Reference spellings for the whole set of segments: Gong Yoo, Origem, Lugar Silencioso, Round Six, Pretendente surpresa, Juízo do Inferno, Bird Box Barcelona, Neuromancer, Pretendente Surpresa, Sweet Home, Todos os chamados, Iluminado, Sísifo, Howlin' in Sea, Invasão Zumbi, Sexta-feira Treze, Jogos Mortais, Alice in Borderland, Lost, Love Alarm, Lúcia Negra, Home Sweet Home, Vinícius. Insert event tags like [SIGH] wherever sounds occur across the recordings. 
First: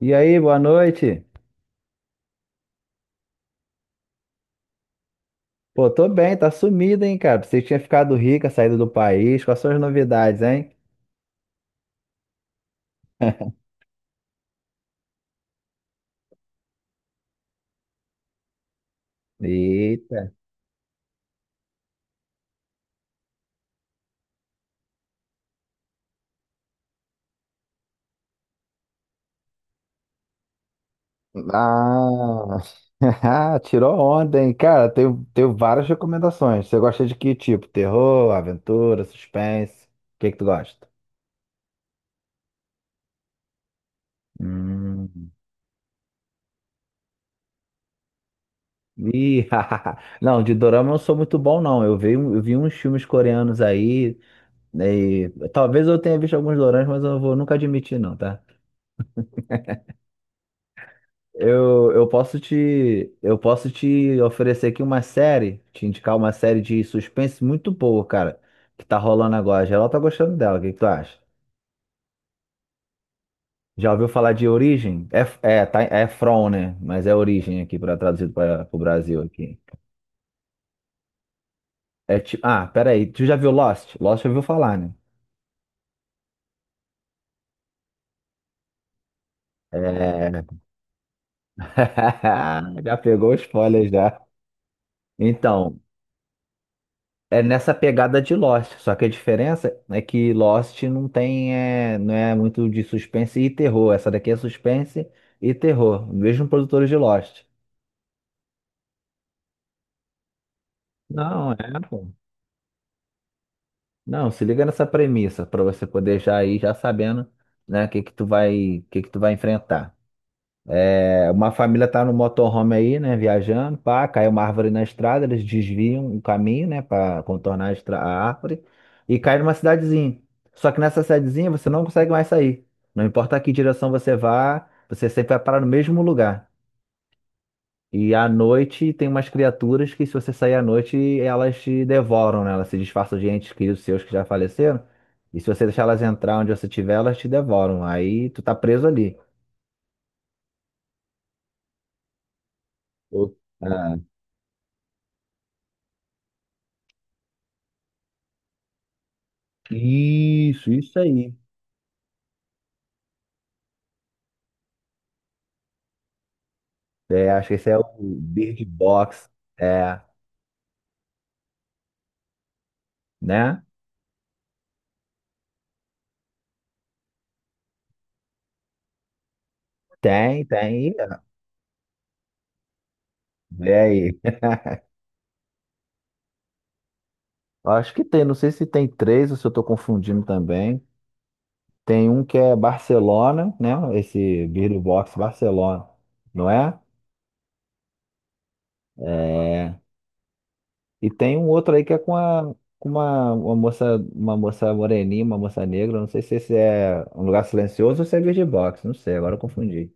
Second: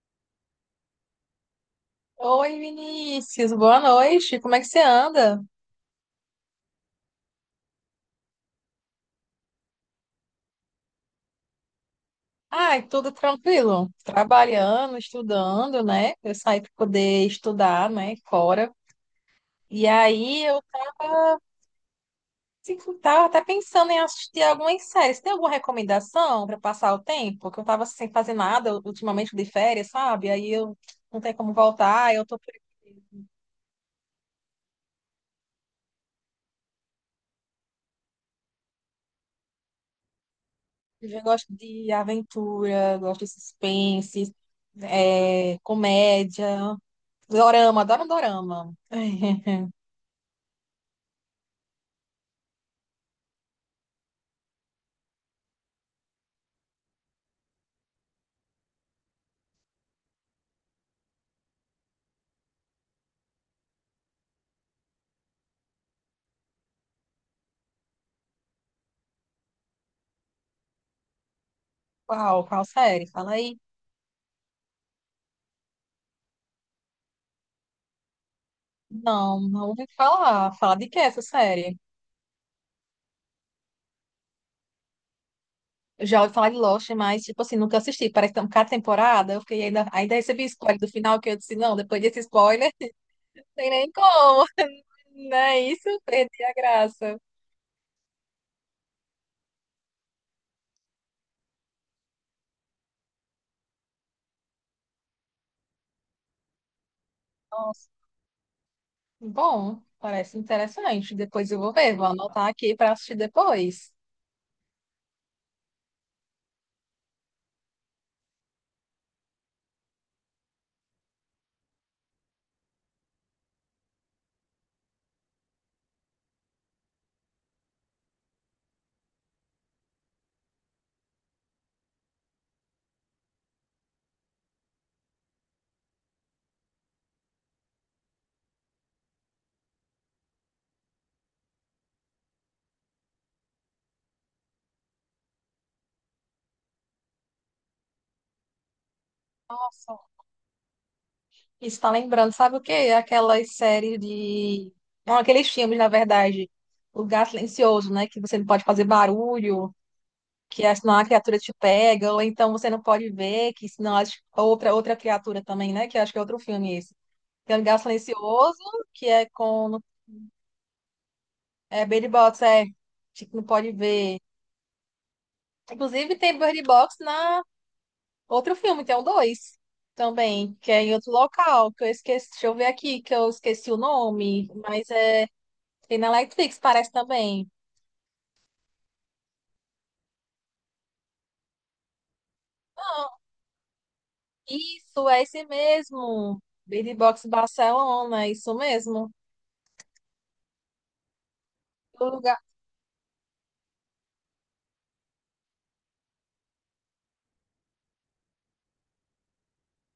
E aí, boa noite. Oi, Vinícius, boa noite. Como é que você anda? Pô, tô bem, tá sumido, hein, cara? Pensei que tinha ficado rica, saído do país. Quais são as novidades, hein? Ai, tudo [LAUGHS] tranquilo. Trabalhando, estudando, né? Eu saí para poder estudar, né, fora. E Eita. aí eu tava, assim, tava até pensando em assistir algumas séries. Tem alguma recomendação para passar o tempo? Que eu tava sem fazer nada ultimamente de férias, sabe? Aí eu não tenho como voltar, eu tô por Ah, aqui. [LAUGHS] tirou onda, hein? Cara, tenho várias recomendações. Você gosta de que tipo? Terror, aventura, suspense? O que que tu gosta? Eu já gosto de aventura, gosto de suspense, Hum. Comédia. Dorama, adoro dorama. Ih, [LAUGHS] [LAUGHS] não, de dorama eu não sou muito bom, não. Eu vi uns filmes coreanos aí. Né, e talvez eu tenha visto alguns doramas, mas eu não vou nunca admitir, não, tá? Eu posso te oferecer aqui uma série, te indicar uma série de suspense muito boa, cara, que tá rolando agora. Geral tá gostando dela, o que que tu acha? Qual? Qual série? Fala aí. Já ouviu falar de Origem? É tá, é From, né? Mas é Origem aqui, para traduzido para o Brasil Não, aqui. não ouvi falar. Fala de que essa série? É tipo, peraí, tu já viu Lost? Lost já ouviu falar, né? Eu já ouvi falar de Lost, mas, tipo assim, nunca assisti. Parece que tem cada temporada. Eu fiquei ainda recebi É... spoiler do final, que eu disse, não, depois desse spoiler, [LAUGHS] Já pegou [LAUGHS] o não tem spoiler nem já. como. [LAUGHS] Não é Então, isso? Perdi a graça. é nessa pegada de Lost, só que a diferença é que Lost não tem, não é muito de suspense e terror. Essa daqui é suspense e terror, mesmo produtores de Lost. Nossa, bom, parece interessante. Depois Não, eu vou é, ver, vou pô. anotar aqui para assistir depois. Não, se liga nessa premissa para você poder já ir já sabendo, né, o que que tu vai, o que que tu vai enfrentar. É, uma família tá no motorhome aí, né, viajando, pá, cai uma árvore na estrada, eles desviam o caminho, né, para contornar a árvore e cai numa cidadezinha. Só que nessa cidadezinha você não consegue mais sair. Não importa que direção você vá, você sempre vai parar no mesmo lugar. E à noite tem umas criaturas que se você sair à noite, elas te devoram, né? Elas se disfarçam de entes queridos seus que já faleceram. E se você deixar elas entrar onde você estiver, elas te devoram. Aí tu tá preso ali. Nossa, isso tá lembrando, sabe o quê? Ô, Aquelas ah, séries de. Não, aqueles filmes, na verdade. O Lugar Silencioso, né? Que você não pode fazer barulho, que isso, senão isso a aí. criatura te pega, ou então você não pode ver, que senão as outra, criatura também, né? Que eu acho que é outro filme esse. É, acho que Tem o esse é Lugar o Silencioso, Bird que é Box. com. É, É Bird Box, é. Tipo, não né? pode ver. Inclusive tem Bird Box na outro filme, tem o dois Tem, também, que é em tem. outro local, que eu esqueci. Deixa eu ver aqui, que eu esqueci Vê o aí. [LAUGHS] nome, mas é. Tem na Netflix, parece também. Acho que tem, não sei se tem três ou se eu estou confundindo também. Tem um que é Não, Barcelona, né? Esse Bird isso, Box é esse Barcelona, mesmo. não é? Bird Box Barcelona, é isso mesmo. É. E tem um outro aí que é O com lugar. a com uma moça, uma moça moreninha, uma moça negra. Não sei se esse é um lugar silencioso ou se é Bird Box, não sei, agora eu confundi.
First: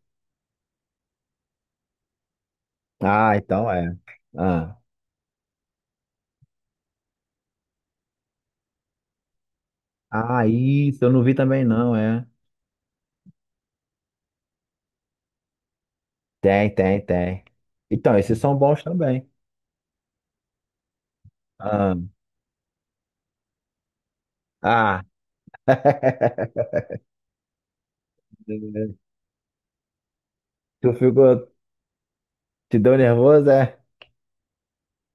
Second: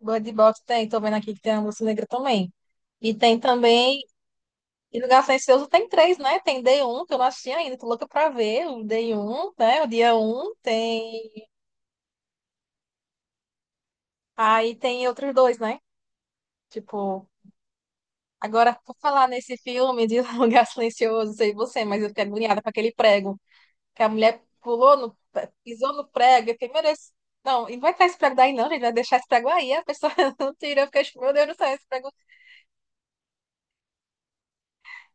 Bird Box tem, tô vendo aqui que tem a Lúcia Negra também. E Ah, tem então é. também. Ah, E Lugar Silencioso tem três, né? Tem D1, que eu não assisti ainda, tô louca pra ver. O D1, né? O dia ah, 1 isso eu não vi tem. também não, é. Aí tem outros dois, né? Tem, tem, Tipo. tem. Então, esses são Agora, bons por também. falar nesse filme de [LAUGHS] Lugar Silencioso, não sei você, Ah, mas eu fiquei agoniada com aquele prego, que a mulher pulou ah. no, pisou no prego. Eu fiquei, meu Deus, não, e não vai tirar esse prego daí não, gente, vai deixar [LAUGHS] esse prego aí, a pessoa [LAUGHS] não tira. Eu Tu fiquei, tipo, meu Deus ficou, do céu, esse prego, te deu nervoso, é?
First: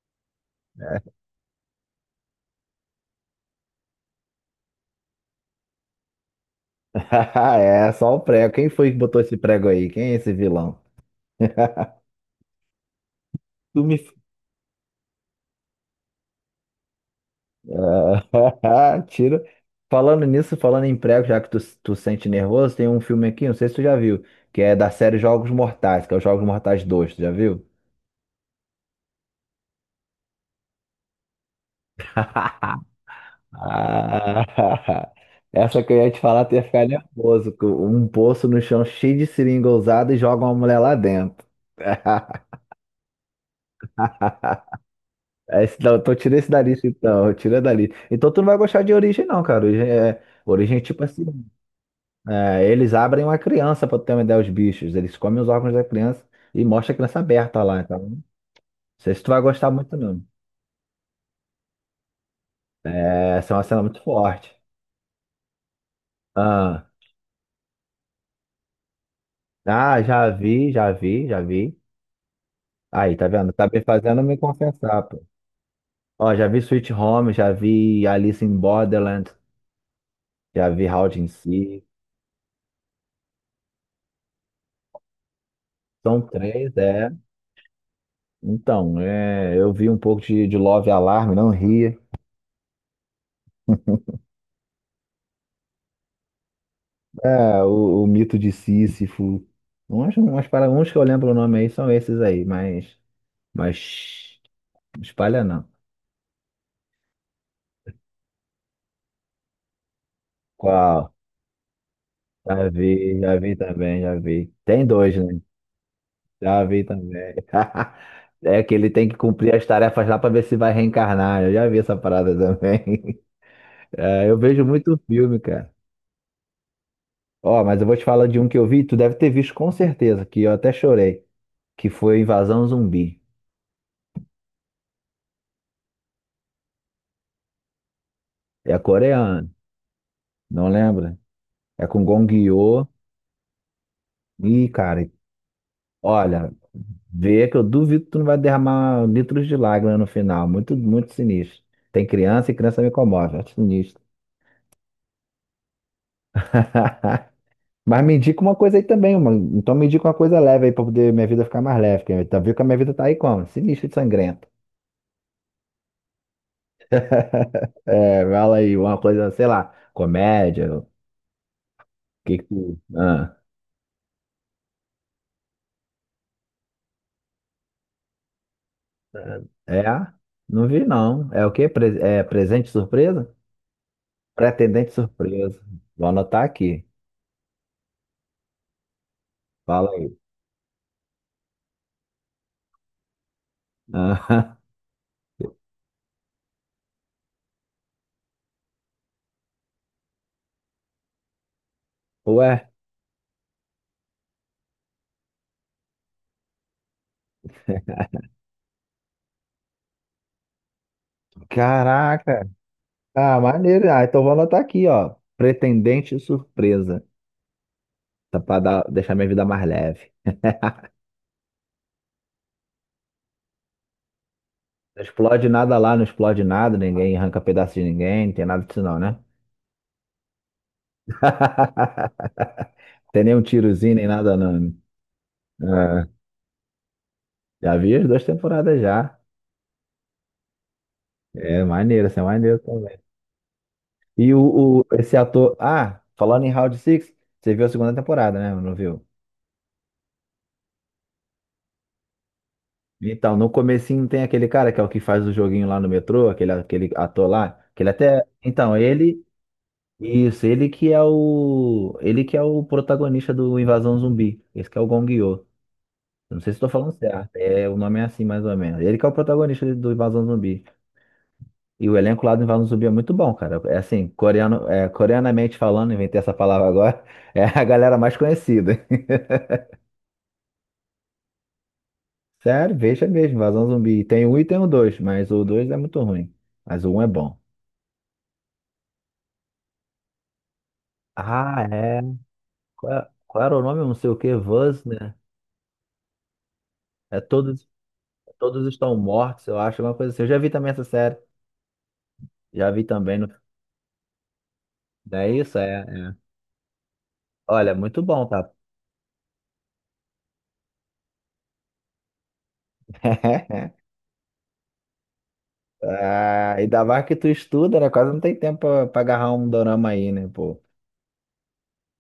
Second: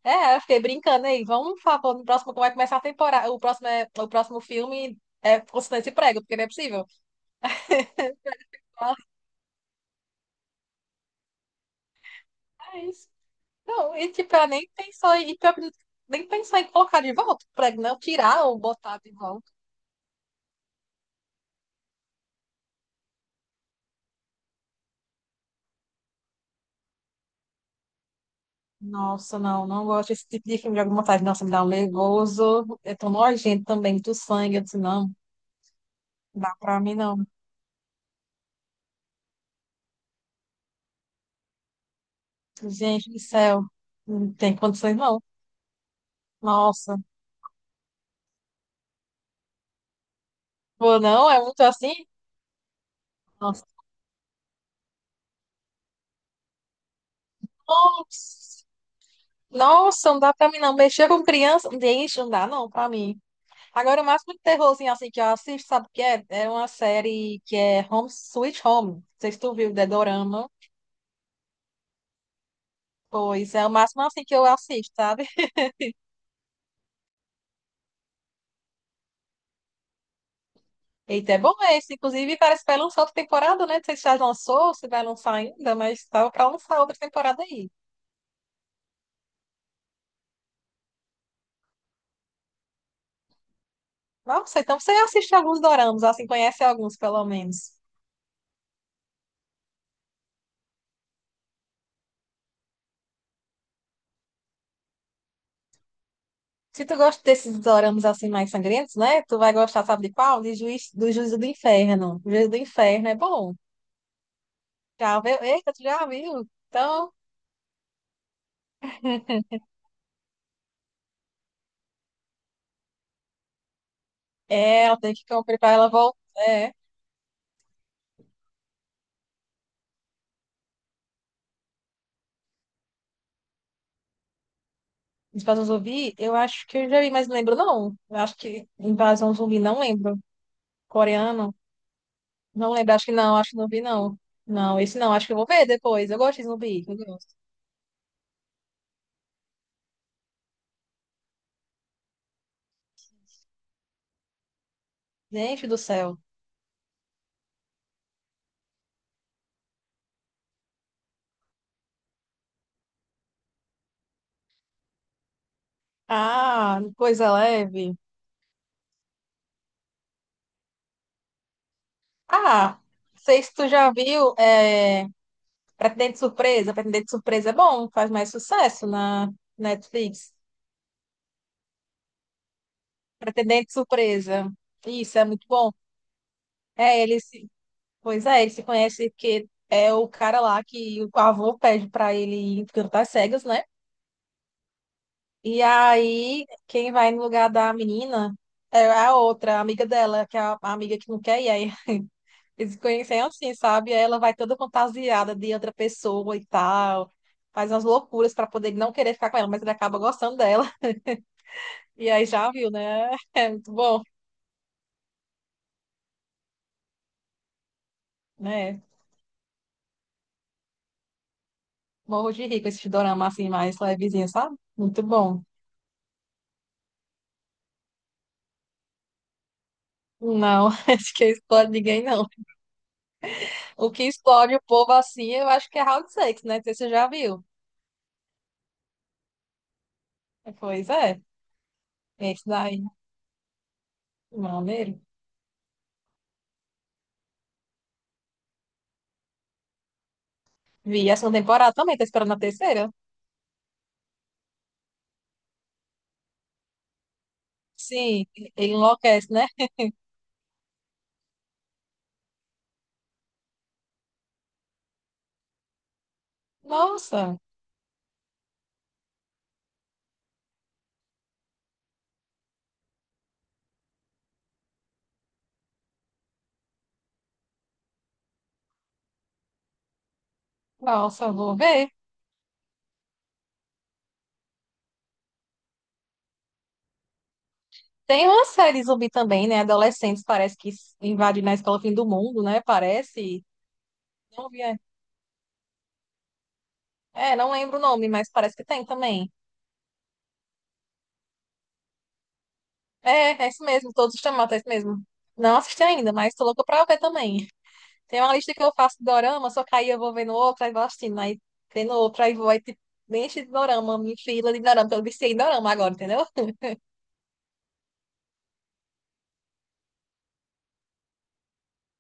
é, eu fiquei brincando aí, vamos falar, pô, no próximo, como vai começar a temporada, o próximo, o próximo filme é constante esse prego, porque não é possível, [LAUGHS] É, só o prego. Quem foi que botou esse prego aí? Quem é esse vilão? [LAUGHS] mas, Tu não, me... e tipo, ela nem pensou, e pior que nem pensar em colocar de volta o prego, não, tirar ou botar Ah, [LAUGHS] de tira. volta. Falando nisso, falando em prego, já que tu sente nervoso, tem um filme aqui, não sei se tu já viu, que é da série Jogos Mortais, que é os Jogos Mortais 2, tu já viu? Nossa, não, não gosto desse tipo de filme de alguma vontade. Nossa, me dá um nervoso. É tão [LAUGHS] nojento também, muito Ah, sangue. Eu disse, não, não [LAUGHS] essa que eu ia te falar, tu dá ia pra ficar mim, não. nervoso, com um poço no chão cheio de seringa ousada e joga uma mulher lá dentro. [LAUGHS] Gente do céu, não tem condições não. Esse, não, então tira esse da lista, Nossa, então. Tira dali. Então tu não vai gostar de Origem, não, cara. Origem é pô, tipo assim. não, é muito assim? Eles abrem uma Nossa, criança pra tu ter uma ideia, os bichos. Eles comem os órgãos da criança e mostra a criança aberta lá, então. Não nossa, sei se tu vai gostar muito, Nossa, não não. dá pra mim não. Mexer com criança, gente, não dá não pra mim. É, essa é uma cena muito Agora, o máximo de forte. terrorzinho assim que eu assisto, sabe o que é? É uma Ah, série que é Home Sweet Home. Não sei se tu viu, The ah, já Dorama. vi, já vi, já vi. Aí, tá vendo? Pois é, Tá o me máximo fazendo assim que me eu assisto, confessar, pô. sabe? Ó, já vi Sweet Home, já vi Alice in Borderland, já vi Howlin' in Eita, é bom Sea. esse. Inclusive, parece que vai lançar outra temporada, né? Não sei se já lançou, se vai lançar ainda, mas São tava pra três, lançar outra é. temporada aí. Então, é, eu vi um pouco de Love Alarm, não ria. Nossa, então você assiste alguns doramas, assim, conhece alguns, pelo É, menos. o mito de Sísifo. Umas para uns que eu lembro o nome aí são esses aí, mas não espalha não. Se tu gosta desses doramas, assim, mais sangrentos, né? Tu vai gostar, sabe de qual? De Juiz, do Qual? Juízo do Inferno. Juízo do Inferno é Já vi bom. também, já vi. Tem dois, Já viu? né? Eita, tu já viu? Já vi Então, também. [LAUGHS] É que ele tem que cumprir as tarefas lá pra ver se vai reencarnar. Eu já vi essa parada também. [LAUGHS] É, eu vejo é, eu muito tenho que filme, comprar pra cara. ela voltar. É. Ó, mas eu vou te falar de um que eu vi, tu deve ter visto com certeza, que eu até chorei, que foi Invasão Zumbi. Invasão Zumbi, eu acho que eu já vi, mas não lembro, não. Eu acho que É Invasão coreano, Zumbi, não lembro. não lembra? Coreano, É com Gong não Yoo. lembro. Acho que não vi, não. Ih, Não, esse cara, não. Acho que eu vou ver depois. Eu gosto de olha, zumbi. Eu gosto. vê que eu duvido que tu não vai derramar litros de lágrimas no final. Muito, muito sinistro. Tem criança e criança me comove. É sinistro. Gente do céu. [LAUGHS] Mas me indica uma coisa aí também, mano. Então me indica uma coisa leve aí pra poder minha vida ficar mais leve. Porque tá viu que a minha vida tá aí como? Sinistro de sangrento. Ah, coisa leve. É, fala aí, uma coisa, sei lá, comédia. O que que tu. Ah, não Ah, sei se tu já viu, é, Pretendente Surpresa. Pretendente Surpresa é bom, faz mais sucesso na é? Netflix. Não vi não. É o quê? É presente surpresa? Pretendente Surpresa. Pretendente Isso, é muito surpresa. bom. Vou anotar aqui. É, ele se... Pois é, ele se conhece porque Fala é o aí. cara lá que o avô pede pra ele ir cantar cegas, né? Ah, E aí, quem vai no lugar da menina é a outra, a amiga dela, que é a amiga que não quer ir. Aí [LAUGHS] ué, eles se conhecem assim, sabe? Aí ela vai toda fantasiada de outra pessoa e tal. Faz umas loucuras pra poder não querer ficar com ela, mas ele acaba gostando dela. [LAUGHS] E aí caraca. já viu, né? [LAUGHS] Ah, É muito maneiro. Ah, bom, então vou anotar aqui, ó. Pretendente surpresa. Tá pra dar, né? deixar minha vida mais leve. Morro de rico esse dorama assim, mais levezinho, sabe? Não Muito bom. explode nada lá, não explode nada, ninguém arranca pedaço de ninguém, não tem nada disso não, né? Não, [LAUGHS] acho que explode ninguém, não. [LAUGHS] Tem nem um O tirozinho, que nem nada explode não, o né? povo assim, eu acho que é É, Round Six, né? Não sei se você já viu. já vi as duas temporadas já. Pois é. É maneiro, isso é Esse maneiro daí, também. E maneiro. esse ator. Ah, falando em Round Six, você viu a segunda temporada, né? Não viu? Vi a segunda temporada também, tá esperando a terceira? Então, no comecinho tem aquele cara que é o que faz o joguinho lá no metrô, aquele ator lá, que ele até. Sim, ele Então, ele. enlouquece, né? Isso, ele que é o. Ele que é o protagonista do Invasão Zumbi. Esse que é o Gong Yo. Eu não sei se estou falando certo. Nossa. É, o nome é assim, mais ou menos. Ele que é o protagonista do Invasão Zumbi. E o elenco lá do Invasão Zumbi é muito bom, cara. É assim, coreano, coreanamente falando, inventei essa palavra agora, [LAUGHS] é a galera mais conhecida. Nossa, vou ver. [LAUGHS] Sério, veja mesmo, Invasão Zumbi. Tem um e tem o dois, mas o dois é muito ruim. Mas o um é bom. Tem uma série zumbi também, né? Adolescentes parece que invade na Ah, escola fim é. do mundo, né? Qual, qual Parece. era o nome? Eu não sei o que. Não vi. É, Buzz, né? É é, não todos, lembro o nome, mas parece que todos tem estão também. mortos, eu acho, alguma coisa assim. Eu já vi também essa série. Já vi também. No... É, é isso mesmo. Todos os chamados, é isso mesmo. Não é isso? Não É. assisti ainda, É. mas tô louca pra ver também. Olha, muito Tem bom, uma tá? lista que eu faço de dorama, só que aí eu vou vendo outra, aí vou assistindo, aí vendo outra, aí vou, aí tipo, me enche de [LAUGHS] dorama, me fila de dorama, porque eu viciei em dorama agora, entendeu? Ah, ainda mais que tu estuda, né? Quase não tem tempo pra agarrar um dorama aí, né, pô?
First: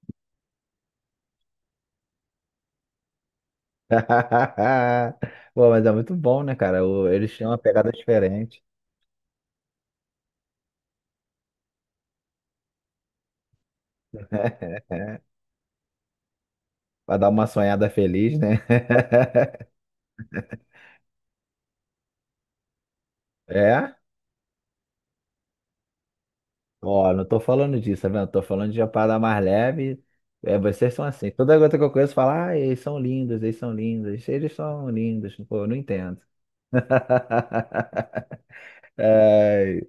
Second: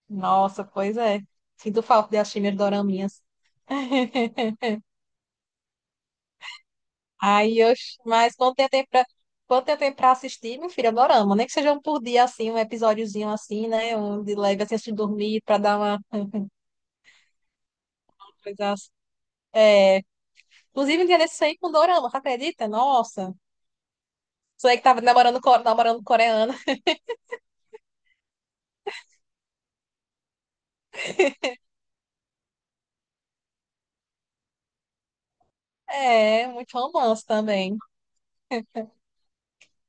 Nossa, pois é. Sinto falta de assistir minhas doraminhas. [LAUGHS] [LAUGHS] Pô, mas é muito bom, né, cara? Eles têm uma Aí, eu, pegada mas quando diferente. tem tempo pra, quando tem tempo pra assistir, meu filho, adoramos. Nem que seja um por dia, assim, um episódiozinho assim, né? Um de leve, assim, antes de [LAUGHS] dormir, pra dar uma Pra dar uma sonhada feliz, né? coisa assim. [LAUGHS] Inclusive, um dia desse aí com dorama, você acredita? Nossa. É? Sou eu que tava namorando, namorando coreana. [LAUGHS] Ó, não tô falando disso, tá vendo? Tô falando de uma parada mais leve. É, vocês são assim. Toda gota que eu conheço fala, ah, eles são lindos, eles são lindos, eles são lindos. Pô, eu não entendo. É, muito romance também. [LAUGHS] Ai.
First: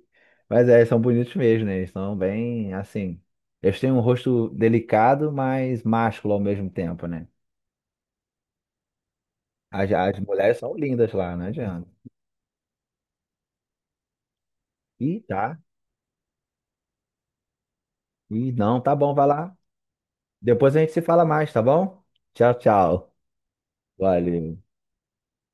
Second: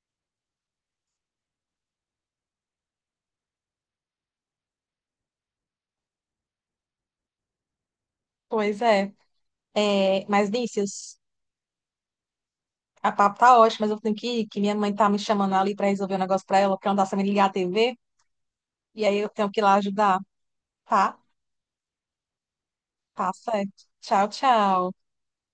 Mas é, eles são bonitos mesmo, né? Eles são bem assim. Eles têm um rosto delicado, mas másculo ao mesmo tempo, né? Pois é. As É, mas, mulheres são lindas Vinícius, lá, não adianta. a papo tá ótima, mas eu tenho que ir, que minha mãe tá me E chamando tá. ali pra resolver um negócio pra ela, porque ela não tá sabendo ligar a TV. E não, tá E bom, aí vai eu tenho lá. que ir lá ajudar, Depois a gente se tá? fala mais, tá bom? Tchau, tchau. Tá certo. Tchau, Valeu. tchau.